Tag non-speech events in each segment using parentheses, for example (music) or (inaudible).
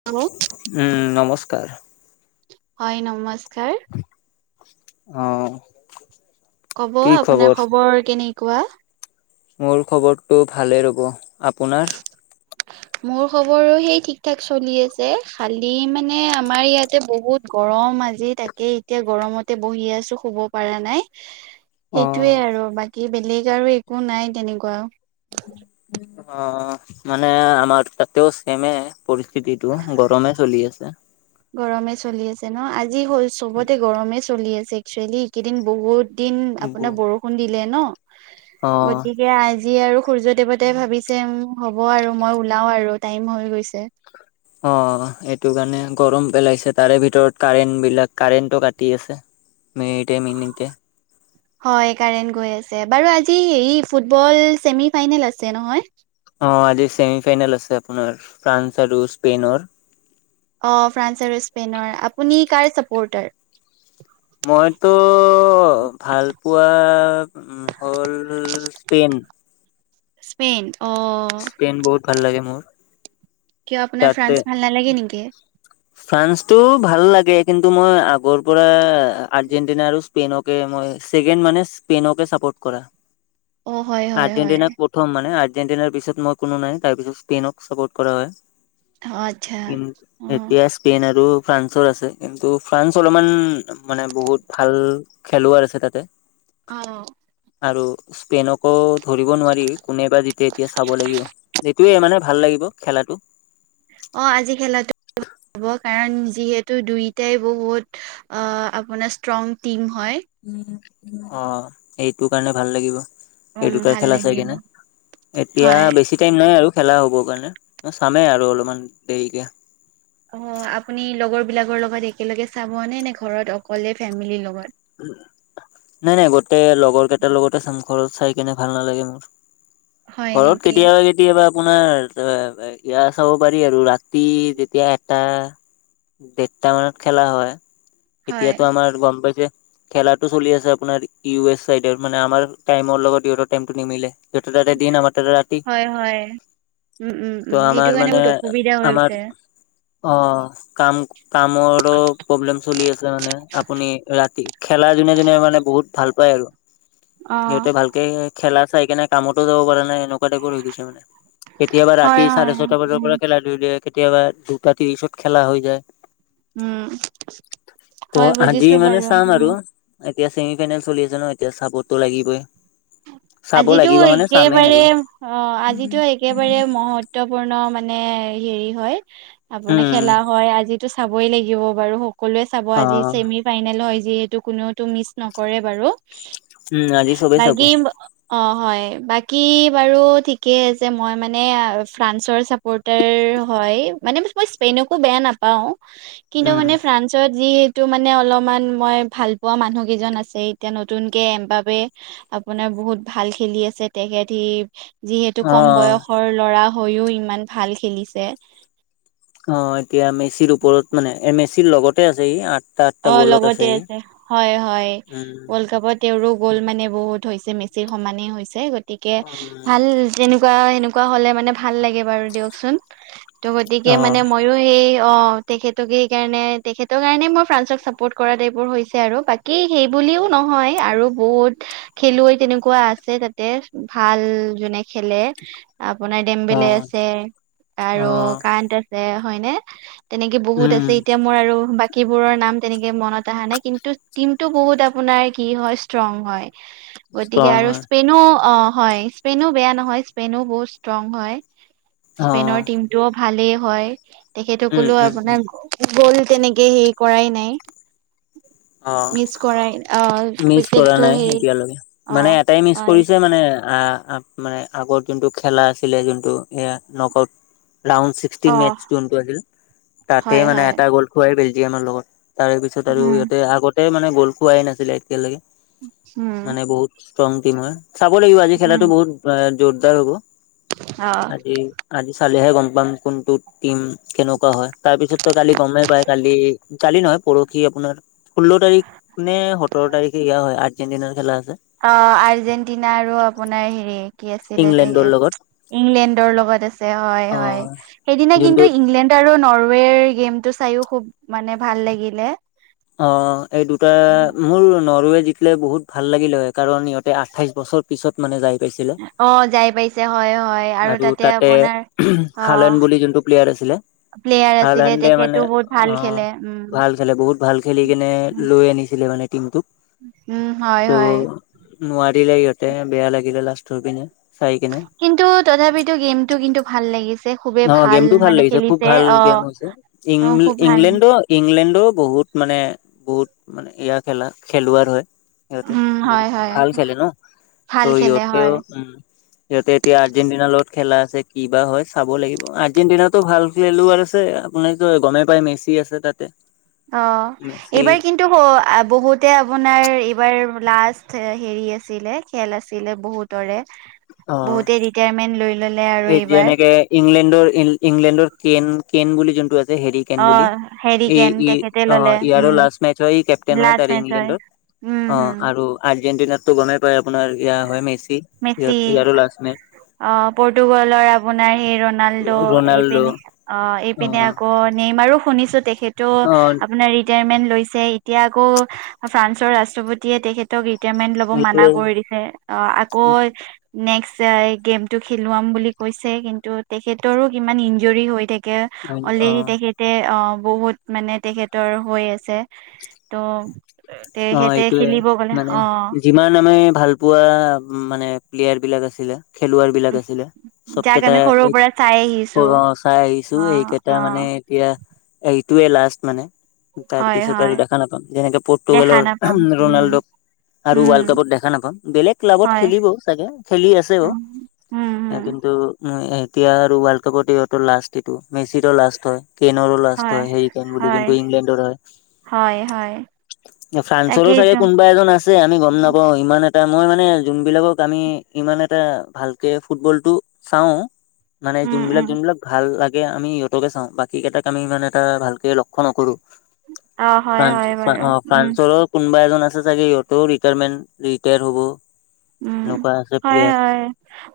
(unintelligible) উম নমস্কাৰ। হয় নমস্কাৰ। অঁ কব আপোনাৰ খবৰ কেনেকুৱা। মোৰ খবৰটো ভালেই ৰ'ব আপোনাৰ। মোৰ খবৰো সেই ঠিক ঠাক চলি আছে খালি মানে আমাৰ ইয়াতে বহুত, গৰম আজি তাকে এতিয়া গৰমতে বহি আছো শুব পাৰা নাই। (inaudible) সেইটোয়ে অ', আৰু বাকী বেলেগ আৰু একো নাই তেনেকুৱা। অ অ মানে আমাৰ তাতেও চেমে আহে। পৰিস্থিতিটো গৰমে চলি আছে। গৰমে চলি আছে ন আজি হ'ল চবতে গৰমে চলি আছে একচুৱেলি এইকেইদিন বহুত। দিন আপোনাৰ অ', বৰষুণ দিলে ন গতিকে। দিয়া আজি আৰু সূৰ্য দেৱতাই ভাবিছে উম হ'ব আৰু মই ওলাও আৰু টাইম হৈ গৈছে। অ এইটো কাৰণে গৰম পেলাইছে তাৰে ভিতৰত কাৰেণ্ট বিলাক কাৰেণ্টটো কাটি আছে। মিনিতে মিনিতে। হয় কাৰেণ্ট গৈ আছে বাৰু আজি হেৰি ফুটবল ছেমি ফাইনেল আছে নহয় অ আজি ছেমি ফাইনেল আছে আপোনাৰ ফ্ৰান্স আৰু স্পেইনৰ অ ফ্ৰান্স আৰু স্পেইনৰ আপুনি কাৰ ছাপোৰ্টাৰ মইতো ভাল পোৱা হ'ল স্পেইন স্পেইন অ স্পেইন বহুত ভাল লাগে মোৰ কিয় আপোনাৰ তাতে ফ্ৰান্স ভাল নালাগে নেকি ফ্ৰান্সটো ভাল লাগে কিন্তু মই আগৰ পৰা আৰ্জেণ্টিনা আৰু স্পেইনকে মই ছেকেণ্ড মানে স্পেইনকে চাপৰ্ট কৰা অ হয় হয় হয় আৰ্জেণ্টিনাক প্ৰথম মানে আৰ্জেণ্টিনাৰ পিছত মই কোনো নাই তাৰ পিছত স্পেইনক চাপৰ্ট কৰা হয় হয় কি এতিয়া স্পেইন আৰু ফ্ৰান্সৰ আছে কিন্তু ফ্ৰান্স অলপমান মানে বহুত ভাল খেলুৱৈ আছে তাতে অ আৰু স্পেইনকো ধৰিব নোৱাৰি কোনে বা জিতে এতিয়া চাব লাগিব এইটোয়ে মানে ভাল লাগিব খেলাটো অ আজি খেলা হব কাৰণ যিহেতু দুইটাই বহুত আপোনাৰ ষ্ট্ৰং টিম হয় অ এইটো কাৰণে ভাল লাগিব এই উম দুটা ভাল খেল আছে লাগিব কিনে এতিয়া হয় বেছি টাইম নাই আৰু খেলা হ'বৰ কাৰণে মই চামেই আৰু অলপমান দেৰিকে অ আপুনি লগৰ বিলাকৰ লগত একেলগে চাব নে নে ঘৰত অকলে ফেমিলিৰ লগত উম নাই নাই গোটেই লগৰ কেইটাৰ লগতে চাম ঘৰত চাই কেনে ভাল নালাগে মোৰ হয় ঘৰত নেকি কেতিয়াবা কেতি কেতিয়াবা আপোনাৰ এইয়া চাব পাৰি আৰু ৰাতি যেতিয়া এটা দেৰটা মানত খেলা হয় হয় এতিয়াতো আমাৰ গম পাইছে খেলাটো চলি আছে আপোনাৰ ইউ এছ চাইডৰ মানে আমাৰ টাইমৰ লগত ইহঁতৰ টাইমটো নিমিলে সিহঁতৰ তাতে দিন আমাৰ তাত ৰাতি হয় হয় উম উম ত' উম আমাৰ সেইটো কাৰণে মানে বহুত অসুবিধা আমাৰ হৈছে অ কাম কামৰো প্ৰব্লেম চলি আছে মানে আপুনি ৰাতি খেলা যোনে যোনে মানে বহুত ভাল পায় আৰু অ', সিহঁতে ভাল কে খেলা চাই কেনে কামতো যাব পৰাা নাই এনেকুৱা টাইপৰ হৈ গৈছে মানে কেতিয়াবা হয়, ৰাতি হয়, চাৰে ছয়টা বজাৰ উম, পৰা খেলা ধূল দিয়ে কেতিয়াবা দুটা ত্ৰিশত খেলা হৈ যায় উম ত' হয় আজি বুজিছো মানে বাৰু চাম আৰু উম। এতিয়া ছেমি ফাইনেল চলি আছে ন এতিয়া চাপৰ্টটো লাগিবই চাব আজিতো লাগিব মানে চামেই একেবাৰে আৰু অ আজিতো একেবাৰে মহ ত্বপূৰ্ণ মানে হেৰি হয় আপোনাৰ উম খেলা হয় আজি টো চাবই লাগিব বাৰু সকলোৱে চাব অ আজি চেমি ফাইনেল হয় যিহেতু কোনোটো মিচ নকৰে বাৰু উম আজি চবেই চাব বাকী অ হয় বাকী বাৰু ঠিকেই আছে মই মানে ফ্ৰান্সৰ চ ৰিপোৰ্টাৰ হয় মানে মই স্পেইনকো বেয়া নাপাও উ কিন্তু মানে ফ্ৰান্সত যি টো মানে অলপমান মই ভাল পোৱা মানুহ কেইজন আছে এতিয়া নতুনকে এমবাবে আপোনাৰ বহুত ভাল খেলি আছে তেখেত সি যিহেতু অ কম বয়সৰ ল'ৰা হৈও ইমান ভাল খেলিছে অ এতিয়া মেচিৰ ওপৰত মানে এ মেচিৰ লগতে আছে ই আঠ অ লগতে আছে হয় হয় উম, ৱৰ্ল্ড কাপত তেওঁৰো গ'ল মানে বহুত হৈছে মেচিৰ সমানেই হৈছে গতিকে অ, ভাল তেনেকুৱা সেনেকুৱা হলে মানে ভাল লাগে বাৰু দিয়কচোন ত' গতিকে অ, মানে মই আৰু সেই অ তেখেতে সেই কাৰণে তেখেতৰ কাৰণে মই ফ্ৰান্স ক চাপৰ্ট কৰা টাইপৰ হৈছে আৰু বাকী সেইবোলিও নহয় আৰু বহুত খেলুৱৈ তেনেকুৱা আছে তাতে ভাল জোনে খেলে আপোনাৰ ডেম বেলে আছে অ, আৰু কাইন আছে হয়নে তেনেকে বহুত উম, আছে এতিয়া মোৰ আৰু বাকীবোৰৰ নাম তেনেকে মনত অহা নাই কিন্তু টিমটো বহুত আপোনাৰ কি হয় ষ্ট্ৰং হয় গতিকে ষ্ট্ৰং আৰু হয়, স্পেইনো অ হয় স্পেইনো বেয়া নহয় স্পেনো বহুত ষ্ট্ৰং হয় অ, স্পেনৰ টিম টো ভালেই হয় তেখেত উম, সকলো উম, আপোনাৰ উম, গ'ল তেনেকে হেৰি কৰাই নাই অ, মিচ কৰাই নাই মিচ কৰা নাই এতিয়ালৈকে অ মানে এটাই মিচ হয় কৰিছে মানে আ-আ মানে আগৰ যোনটো খেলা আছিলে যোনটো এয়া নকআউট প্লাওন চি ছিক্সট অ মেটচ যোনটো আছিল তাতে হয় মানে হয় এটা গ'ল খোৱাই বেলজিয়ামৰ লগত তাৰে পিছত আৰু উম ইহঁতে আগতে মানে গ'ল খুৱাই নাছিলে এতিয়ালৈকে উম মানে বহুত ষ্ট্ৰং টিম হয় চাব লাগিব আজি উম খেলাটো বহুত জোৰদাৰ হ'ব। অ আজি আজি চালিহে গম পাম কোনটোত টিম কেনেকুৱা হয় তাৰ পিছত ত' কালি গমেই পাই কালি কালি নহয় পৰহি আপোনাৰ ষোল্ল তাৰিখ নে সোতৰ তাৰিখে সেয়াও হয় আৰ্জেণ্টিনাৰ খেলা আছে। অ', আৰ্জেণ্টিনা আৰু আপোনাৰ হেৰি কি আছিলে দেই ইংলেণ্ডৰ লগত ইংলেণ্ডৰ লগত আছে হয় অ হয় সেইদিনা কিন্তু যোনটোত ইংলেণ্ড আৰু নৰৱেৰ গেম টো চাইয়ো খুব মানে ভাল লাগিলে অ এই দুটা মোৰ নৰৱে জিকিলে বহুত ভাল লাগিলে হয় কাৰণ সিহঁতে আঠাইছ বছৰ পিছত মানে যাই পাইছিলে অ যাই পাইছে হয় হয় আৰু তাতে অ হালেন বুলি যোনটো প্লেয়াৰ আছিলে প্লেয়াৰ আছিলে হাইলণ্ডে তেখেতো মানে বহুত ভাল খেলে অ', উম। ভাল বহুত ভাল খেলি কেনে লৈ আনিছিলে মানে টিমটোক উম হয় ত' হয়। নোৱাৰিলে ইহঁতে বেয়া লাগিলে লাষ্টৰ পিনে চাই কিনে কিন্তু তথাপিতো গেমটো কিন্তু ভাল লাগিছ অ', গেমটো ভাল লাগিছে খুব ভাল গেম হৈছে ইং অ খুব ভাল ইংলেণ্ডতো ইংলেণ্ডো বহুত মানে বহুত মানে ইয়াৰ খেলা খেলুৱাৰ হয় সিহঁতে উম হয় বহুত হয় ভাল খেলে ন' ত' ভাল খেলে হয় ইহঁতেও উম সিহঁতে এতিয়া আৰ্জেন্টিনাৰ লগত খেলা আছে কি বা হয় চাব লাগিব আৰ্জেণ্টিনাটো ভাল খেলুৱৈ আছে আপুনিটো গমেই পাই মেচি আছে তাতে। অ', মেচি এইবাৰ কিন্ তো ক বহুতে আপোনাৰ এইবাৰ লাষ্ট হেৰি আছিলে খেল আছিলে বহুত তৰে অ বহুতে ৰিত্ৰাইমেন লৈ ললে আৰু এই এইবাৰ। যেনেকে ইংলেণ্ডৰ ইংলেণ্ডৰ কেন কেন বুলি যোনটো আছে হেৰি কেন অ বুলি ই হেৰিকেন ই তেখেতে অ ললে ইয়াৰো উম লাষ্ট নাইটত হয় কেপটেইন হয় লাষ্ট তাৰে মেচ হয়। ইংলেণ্ডৰ উম অ হম আৰু আৰ্জেণ্টিনাৰটো গমেই পায় আপোনাৰ ইয়া হয় মেচি ইহত মেচি ইয়াৰো লাষ্ট মে অ পৰ্টুগালৰ আপোনাৰ হ ৰনাল্ডো ৰনাল্ডো এইপিনে অ এইপিনে আকৌ নেইমাৰো শুনিছো তেখ টো অ আপোনাৰ ৰিটায়াৰমেন্ট লৈছে এতিয়া আকৌ ফ্ৰান্সৰ ৰাষ্ট্ৰপতিয়ে তেখ ৰিটায়াৰমেন্ট লব মানা এইটোৱে কৰি দিছে অ আকৌ নেক্সট গেম টো খেলুৱাম বুলি কৈছে কিন্তু তেখেতৰো কিমান ইঞ্জ্যুৰি হৈ থাকে। থাকে অ অলৰেডি তেখেত তে অ বহুত মানে তেখেতৰ হৈ আছে ত, তে সিহতে খেলিব গলে অ। ইমান আমি ভাল পোৱা মানে প্লেয়াৰ বিলাক আছিলে। খেলুৱৈৰ বিলাক আছিলে চব যাক কেইটা আমি সৰুৰ এই পৰা চাই আহিছো চাই আহিছো অ', এইকেইটা মানে অ', এতিয়া এইটো লাষ্ট মানে তাৰ হয়, পিছত হয়। আৰু দেখা নাপাম যেনেকে প দেখা পৰ্তুগালক নাপাম উম ৰোনাল্ডো আৰু উম ৱৰ্ল্ড কাপত দেখা নাপাম বেলেগ ক্লাবত হয় খেলিব চাগে খেলি আছেও উম উম উম কিন্ত টো উএতিয়া আৰু ৱৰ্ল্ড কাপত ইহতৰ লাষ্ট এইটো মেচিৰো লাষ্ট হয়। কেনৰো লাষ্ট হয় হেৰি কেন বুলি হয় যোনটো ইংলেণ্ডৰ হয়। হয় হয়। ফ্ৰান্সৰো তাকেইতো চাগে কোনোবা এজন আছে আছে আমি গম নাপাও ইমান এটা মই মানে যোনবিলাক আমি ইমান এটা ভালকে ফুটবল টো, চাও মানে উম যোনবিলাক উম যোনবিলাক ভাল লাগে আমি সিহতকে চাওঁ বাকী কেইটাক আমি মানে এটা ভালকে লক্ষ্য নকৰো। অ হয় হয় বাৰু উম, ৰ কোবা এজন আছে চাগে সিহতৰো ৰিটাইমেট ৰিটায়াৰ হ'ব। উম এনেকুৱা আছে হয় প্লেয়াৰ হয়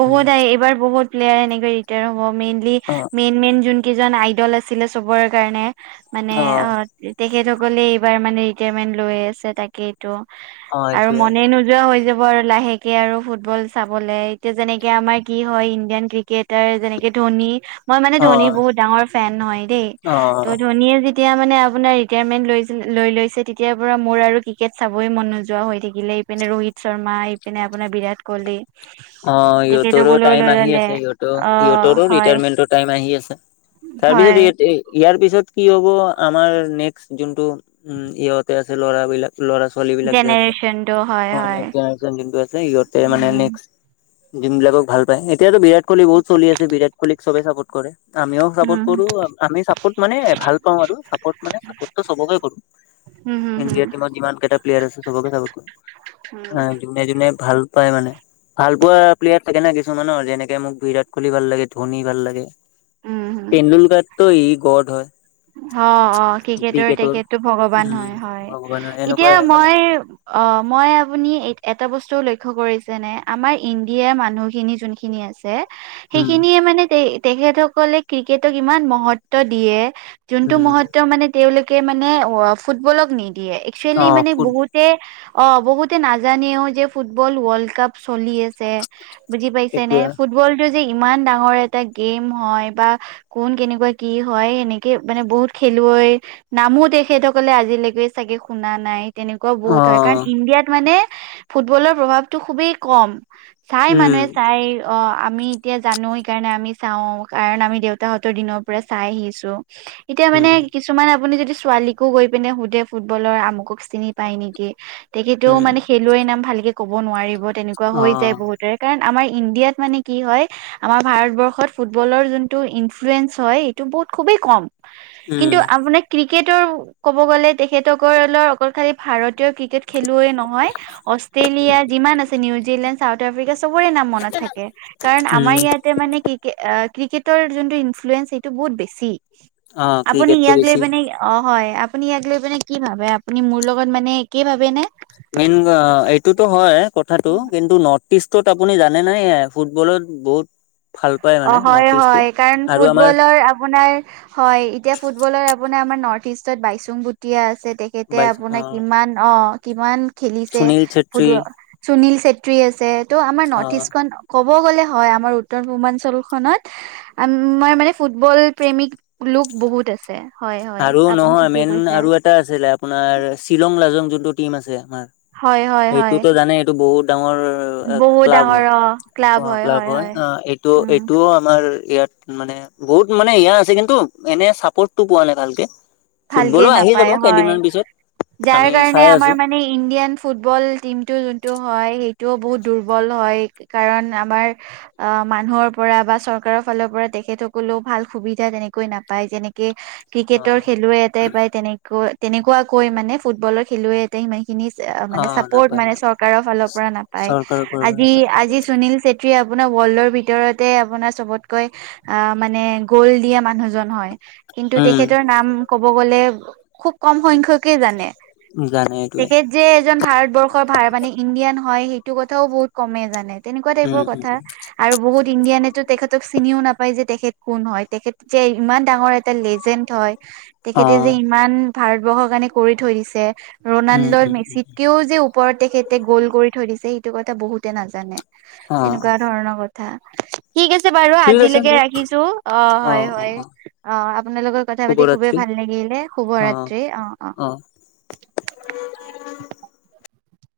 বহুত আহে এইবাৰ বহুত খেলুৱৈ আহিছে। হ মেইনলি অ মেইন মেইন যোন কেইজন আইডল আছিলে চবৰ কাৰণে, মানে অ তেখেতসকলে এইবাৰ মানে ৰিটায়াৰমেন্ট লৈ আছে তাকেই, টো অ আৰু এইটোৱে মনে নোযোৱা হৈ যাব আৰু লাহেকে আৰু ফুটবল চাবলে এতিয়া যেনেকে আমাৰ কি হয় ইণ্ডিয়ান ক্ৰিকেটাৰ যেনেকে ধোনী, মই মানে অ ধোনী বহুত ডাঙৰ ফেন হয় দেই অ ত' ধনীয়ে যে তেতিয়া মানে আপোনাৰ ৰিটায়াৰমেণ্ট লৈ লৈ লৈছে তেতিয়াৰ পৰা মোৰ আৰু ক্ৰিকেট চাবই মন নোযোৱা হৈ থাকিলে। ইপিনে ৰোহিত শৰ্মা ইপিনে আপোনাৰ বিৰাট কোলী। অ সিহঁতৰো টাইম আহি ললে আছে সিহঁতৰ অ ইহঁতৰো হয় ৰিটায়াৰমেন্টত টাইম আহি আছে তাৰ হয় পিছত ই ইয়াৰ পিছত কি হব আমাৰ নেক্সট যোনটো উম ইহতে আছে ল'ৰা বিলাক। ল'ৰা ছোৱালী বিলাক যে আছে জেনেৰেচনটো হয় অ হয় য আছে সিহঁতে মানে উম যোনবিলক ভাল পায় এতিয়াত বিৰাট কলী বহুত চলি আছে বিৰাট কলীক চবে চাপৰ্ট কৰে। আমিও চাপট হম কৰো আমি চাপৰ্ট মানে ভাল পাওঁ চাপৰ্টো চবকে কৰো। হম হম ইণ্ডিয়া হম টিমত যিমান কেইটা। প্লেয়াৰ আছে সবকে চাপট হম কৰো যোনে যোনে ভাল পায় মানে। ভাল পোৱা প্লেয়াৰ থাকে না কিছুমানৰ যেনেকে মোক বিৰাট কলী ভাল লাগে ধোনী ভাল লাগে। উম হম তেণ্ডুলকাৰতো এই গড হয়। অ অ ক্ৰিকেটৰ তেখেতটো ভগৱান উম, হয় হয় ভগৱানৰ এতিয়া এনেকুৱাই মানে মই, অ মই আপুনি এটা বস্তু লক্ষ্য কৰিছে নে আমাৰ ইণ্ডিয়াৰ মানুহখিনি যোনখিনি আছে। উম, সেইখিনিয়ে মানে তেখেতসকলে ক্ৰিকেটক ইমান মহত্ব দিয়ে। যোনটো উম। মহত্ব মানে তেওঁলোকে মানে অ ফুটবলক নিদিয়ে, একচুৱেলি অ' মানে ফুট বহুত তে অ বহুতে নাজানেও যে ফুটবল ৱৰ্ল্ড কাপ চলি আছে, বুজি পাইছে নে? এতিয়া ফুটবলটো যে ইমান ডাঙৰ এটা গেম হয় বা কোন কেনেকুৱা কি হয় সেনেকে মানে বহুত খেলুৱৈ নামো তেখেতসকলে আজিলৈকে চাগে শুনা নাই। তেনেকুৱাও বহুত হয় কাৰণ, অ' ইণ্ডিয়াত মানে ফুটবলৰ প্ৰভাৱটো খুবেই কম। চাই উম, মানুহে চাই অ, আমি এতিয়া জানো সেইকাৰণে আমি চাওঁ। কাৰণ আমি দেউতাহঁতৰ দিনৰ পৰা চাই আহিছোঁ। এতিয়া মানে উম, কিছুমান আপুনি যদি ছোৱালীকো গৈ পিনে সুধে ফুটবলৰ আমুকক চিনি পায় নেকি বুলি? তেতিয়া কিন্তু উম। মানে খেলুৱৈৰ নাম ভালেকে ক'ব নোৱাৰিব তেনেকুৱা হৈ যায় অ' বহুত। কাৰণ আমাৰ ইণ্ডিয়াত মানে কি হয় আমাৰ ভাৰতবৰ্ষত ফু ফুটবলৰ যোনটো ইনফ্লুৱেঞ্চ হয়, এইটো বহুত খুবেই কম। কিন্তু উম, আপোনি ক্ৰিকেটৰ ক'ব গ'লে, তেখেতসকলৰ চৰকাৰী ভাৰতীয় ক্ৰিকেট খেলুৱে নহয়, অষ্ট্ৰেলিয়া যিমান আছে নিউজিলণ্ড চাউথ আফ্ৰিকা চবৰে নাম মনত থাকে কাৰণ, উম, আমাৰ ইয়াতে মানে কি কি অ ক্ৰিকেটৰ যোনটো ইনফ্লুৱেঞ্চ সেইটো বহুত বেছি, অ' আপুনি ক্ৰিকেটটো ইয়াক লৈ বেছি মানে অ হয় আপুনি ইয়াক লৈ পিনে কি ভাবে, আপুনি মোৰ লগত মানে একেই ভাবে নে? মেইন এইটোতো হয় কথাটো কিন্তু, নৰ্থ ইষ্টত আপুনি জানে নাই? ফুটবলত বহুত ভাল পায় অ মানে হয় নৰ্থ ইষ্টটো হয় কাৰণ আৰু আমাৰ ফুটবলৰ আপোনাৰ হয় এতিয়া ফুটবলত আপোনাৰ আমাৰ নৰ্থ ইষ্টত বাইচুং বুটিয় আছে তেখেতে বাইছ আপোনাৰ অ' কিমান অ কিমান খেলিছে, সুনীল চেত্ৰী ফুটবল সুনীল চেত্ৰী আছে ত' আমাৰ অ', নৰ্থ ইষ্টখন ক'ব গ'লে হয় আমাৰ উত্তৰ পূৰ্বাঞ্চল খনত আমাৰ মানে ফুটবল প্ৰেমিক লোক বহুত আছে। হয় হয়। আৰু আপুনি নহয় ঠিকেই মেইন কৈছে। আৰু আছিলে আপোনাৰ শ্বিলং লাজং যোনটো টিম আছে, আমাৰ হয় হয় হয় সেইটোতো জানে টো বহুত ডাঙৰ ক্লাব হয়, অ ক্লাব হয় অ এইটো উম এইটোও আমাৰ ইয়াত মানে বহুত মানে ইয়া আছে কিন্তু এনে চাপৰ্টটো পোৱা নাই ভালকে। ভালকে ফুটবলো আহি যাব নাপায় হয়, কেইদিনমান পিছত যাৰ আমি কাৰণে চাই আমাৰ আছো মানে ইণ্ডিয়ান ফুটবল টিমটো যোনটো হয়, সেইটোও বহুত দুৰ্বল হয় কাৰণ আমাৰ অ মানুহৰ পৰা বা চৰকাৰৰ ফালৰ পৰা তেখেতসকলেও ভাল সুবিধা তেনেকৈ নাপায় যেনেকে, ক্ৰিকেটৰ অ', খেলুৱে এটাই পায়, তেনেকা তেনেকুৱাকৈ মানে ফুটবলৰ খেলুৱে এটাই সেনেকে চ মানে অ', নাপায় চাপৰ্ট নাপায় চৰকাৰৰ ফালৰ পৰা নাপায়, চৰকাৰৰ কৰিব আজি নাপায় আজি সুনিল ছে আপোনাৰ ৱৰ্ল্ডৰ ভিতৰতে আপোনাৰ চবতকৈ আহ মানে গ'ল দিয়া মানুহজন হয়, কিন্তু উম, তেখেতৰ নাম ক'ব গলে খুব কম সংখ্যকেহে জানে জানে এইটোৱে তে যে এজন ভাৰতবৰ্ষৰ ভ মানে ইণ্ডিয়ান হয় সেইটো কথাও বহুত কমেই জানে তেনেকুৱা উম, টাইপৰ উম, কথা। উম, আৰু বহুত ইণ্ডিয়ানেতো তেখেতক চিনিও নাপায় যে, তেখেত কোন হয় তেখেত যে ইমান ডাঙৰ এটা লেজেণ্ড হয় তেখেতে যে অ', ইমান ভাৰতবৰ্ষৰ কাৰণে কৰি থৈ দিছে, উম, ৰনাল্ডো উম, উম, মেছিতকেও যে ওপৰত তেখেতে গ'ল কৰি থৈ দিছে সেইটো কথা বহুতে নাজানে অ', তেনেকুৱা ধৰণৰ কথা। ত ঠিক আছে বাৰু ঠিক আছে আজিলৈকে দিয়া ৰাখিছো, অ হয় হয়। অ আপোনাৰ লগৰ কথা পাতি খুবেই শুভৰাত্ৰি। ভাল লাগিলে শুভ অ', ৰাত্ৰি অ অ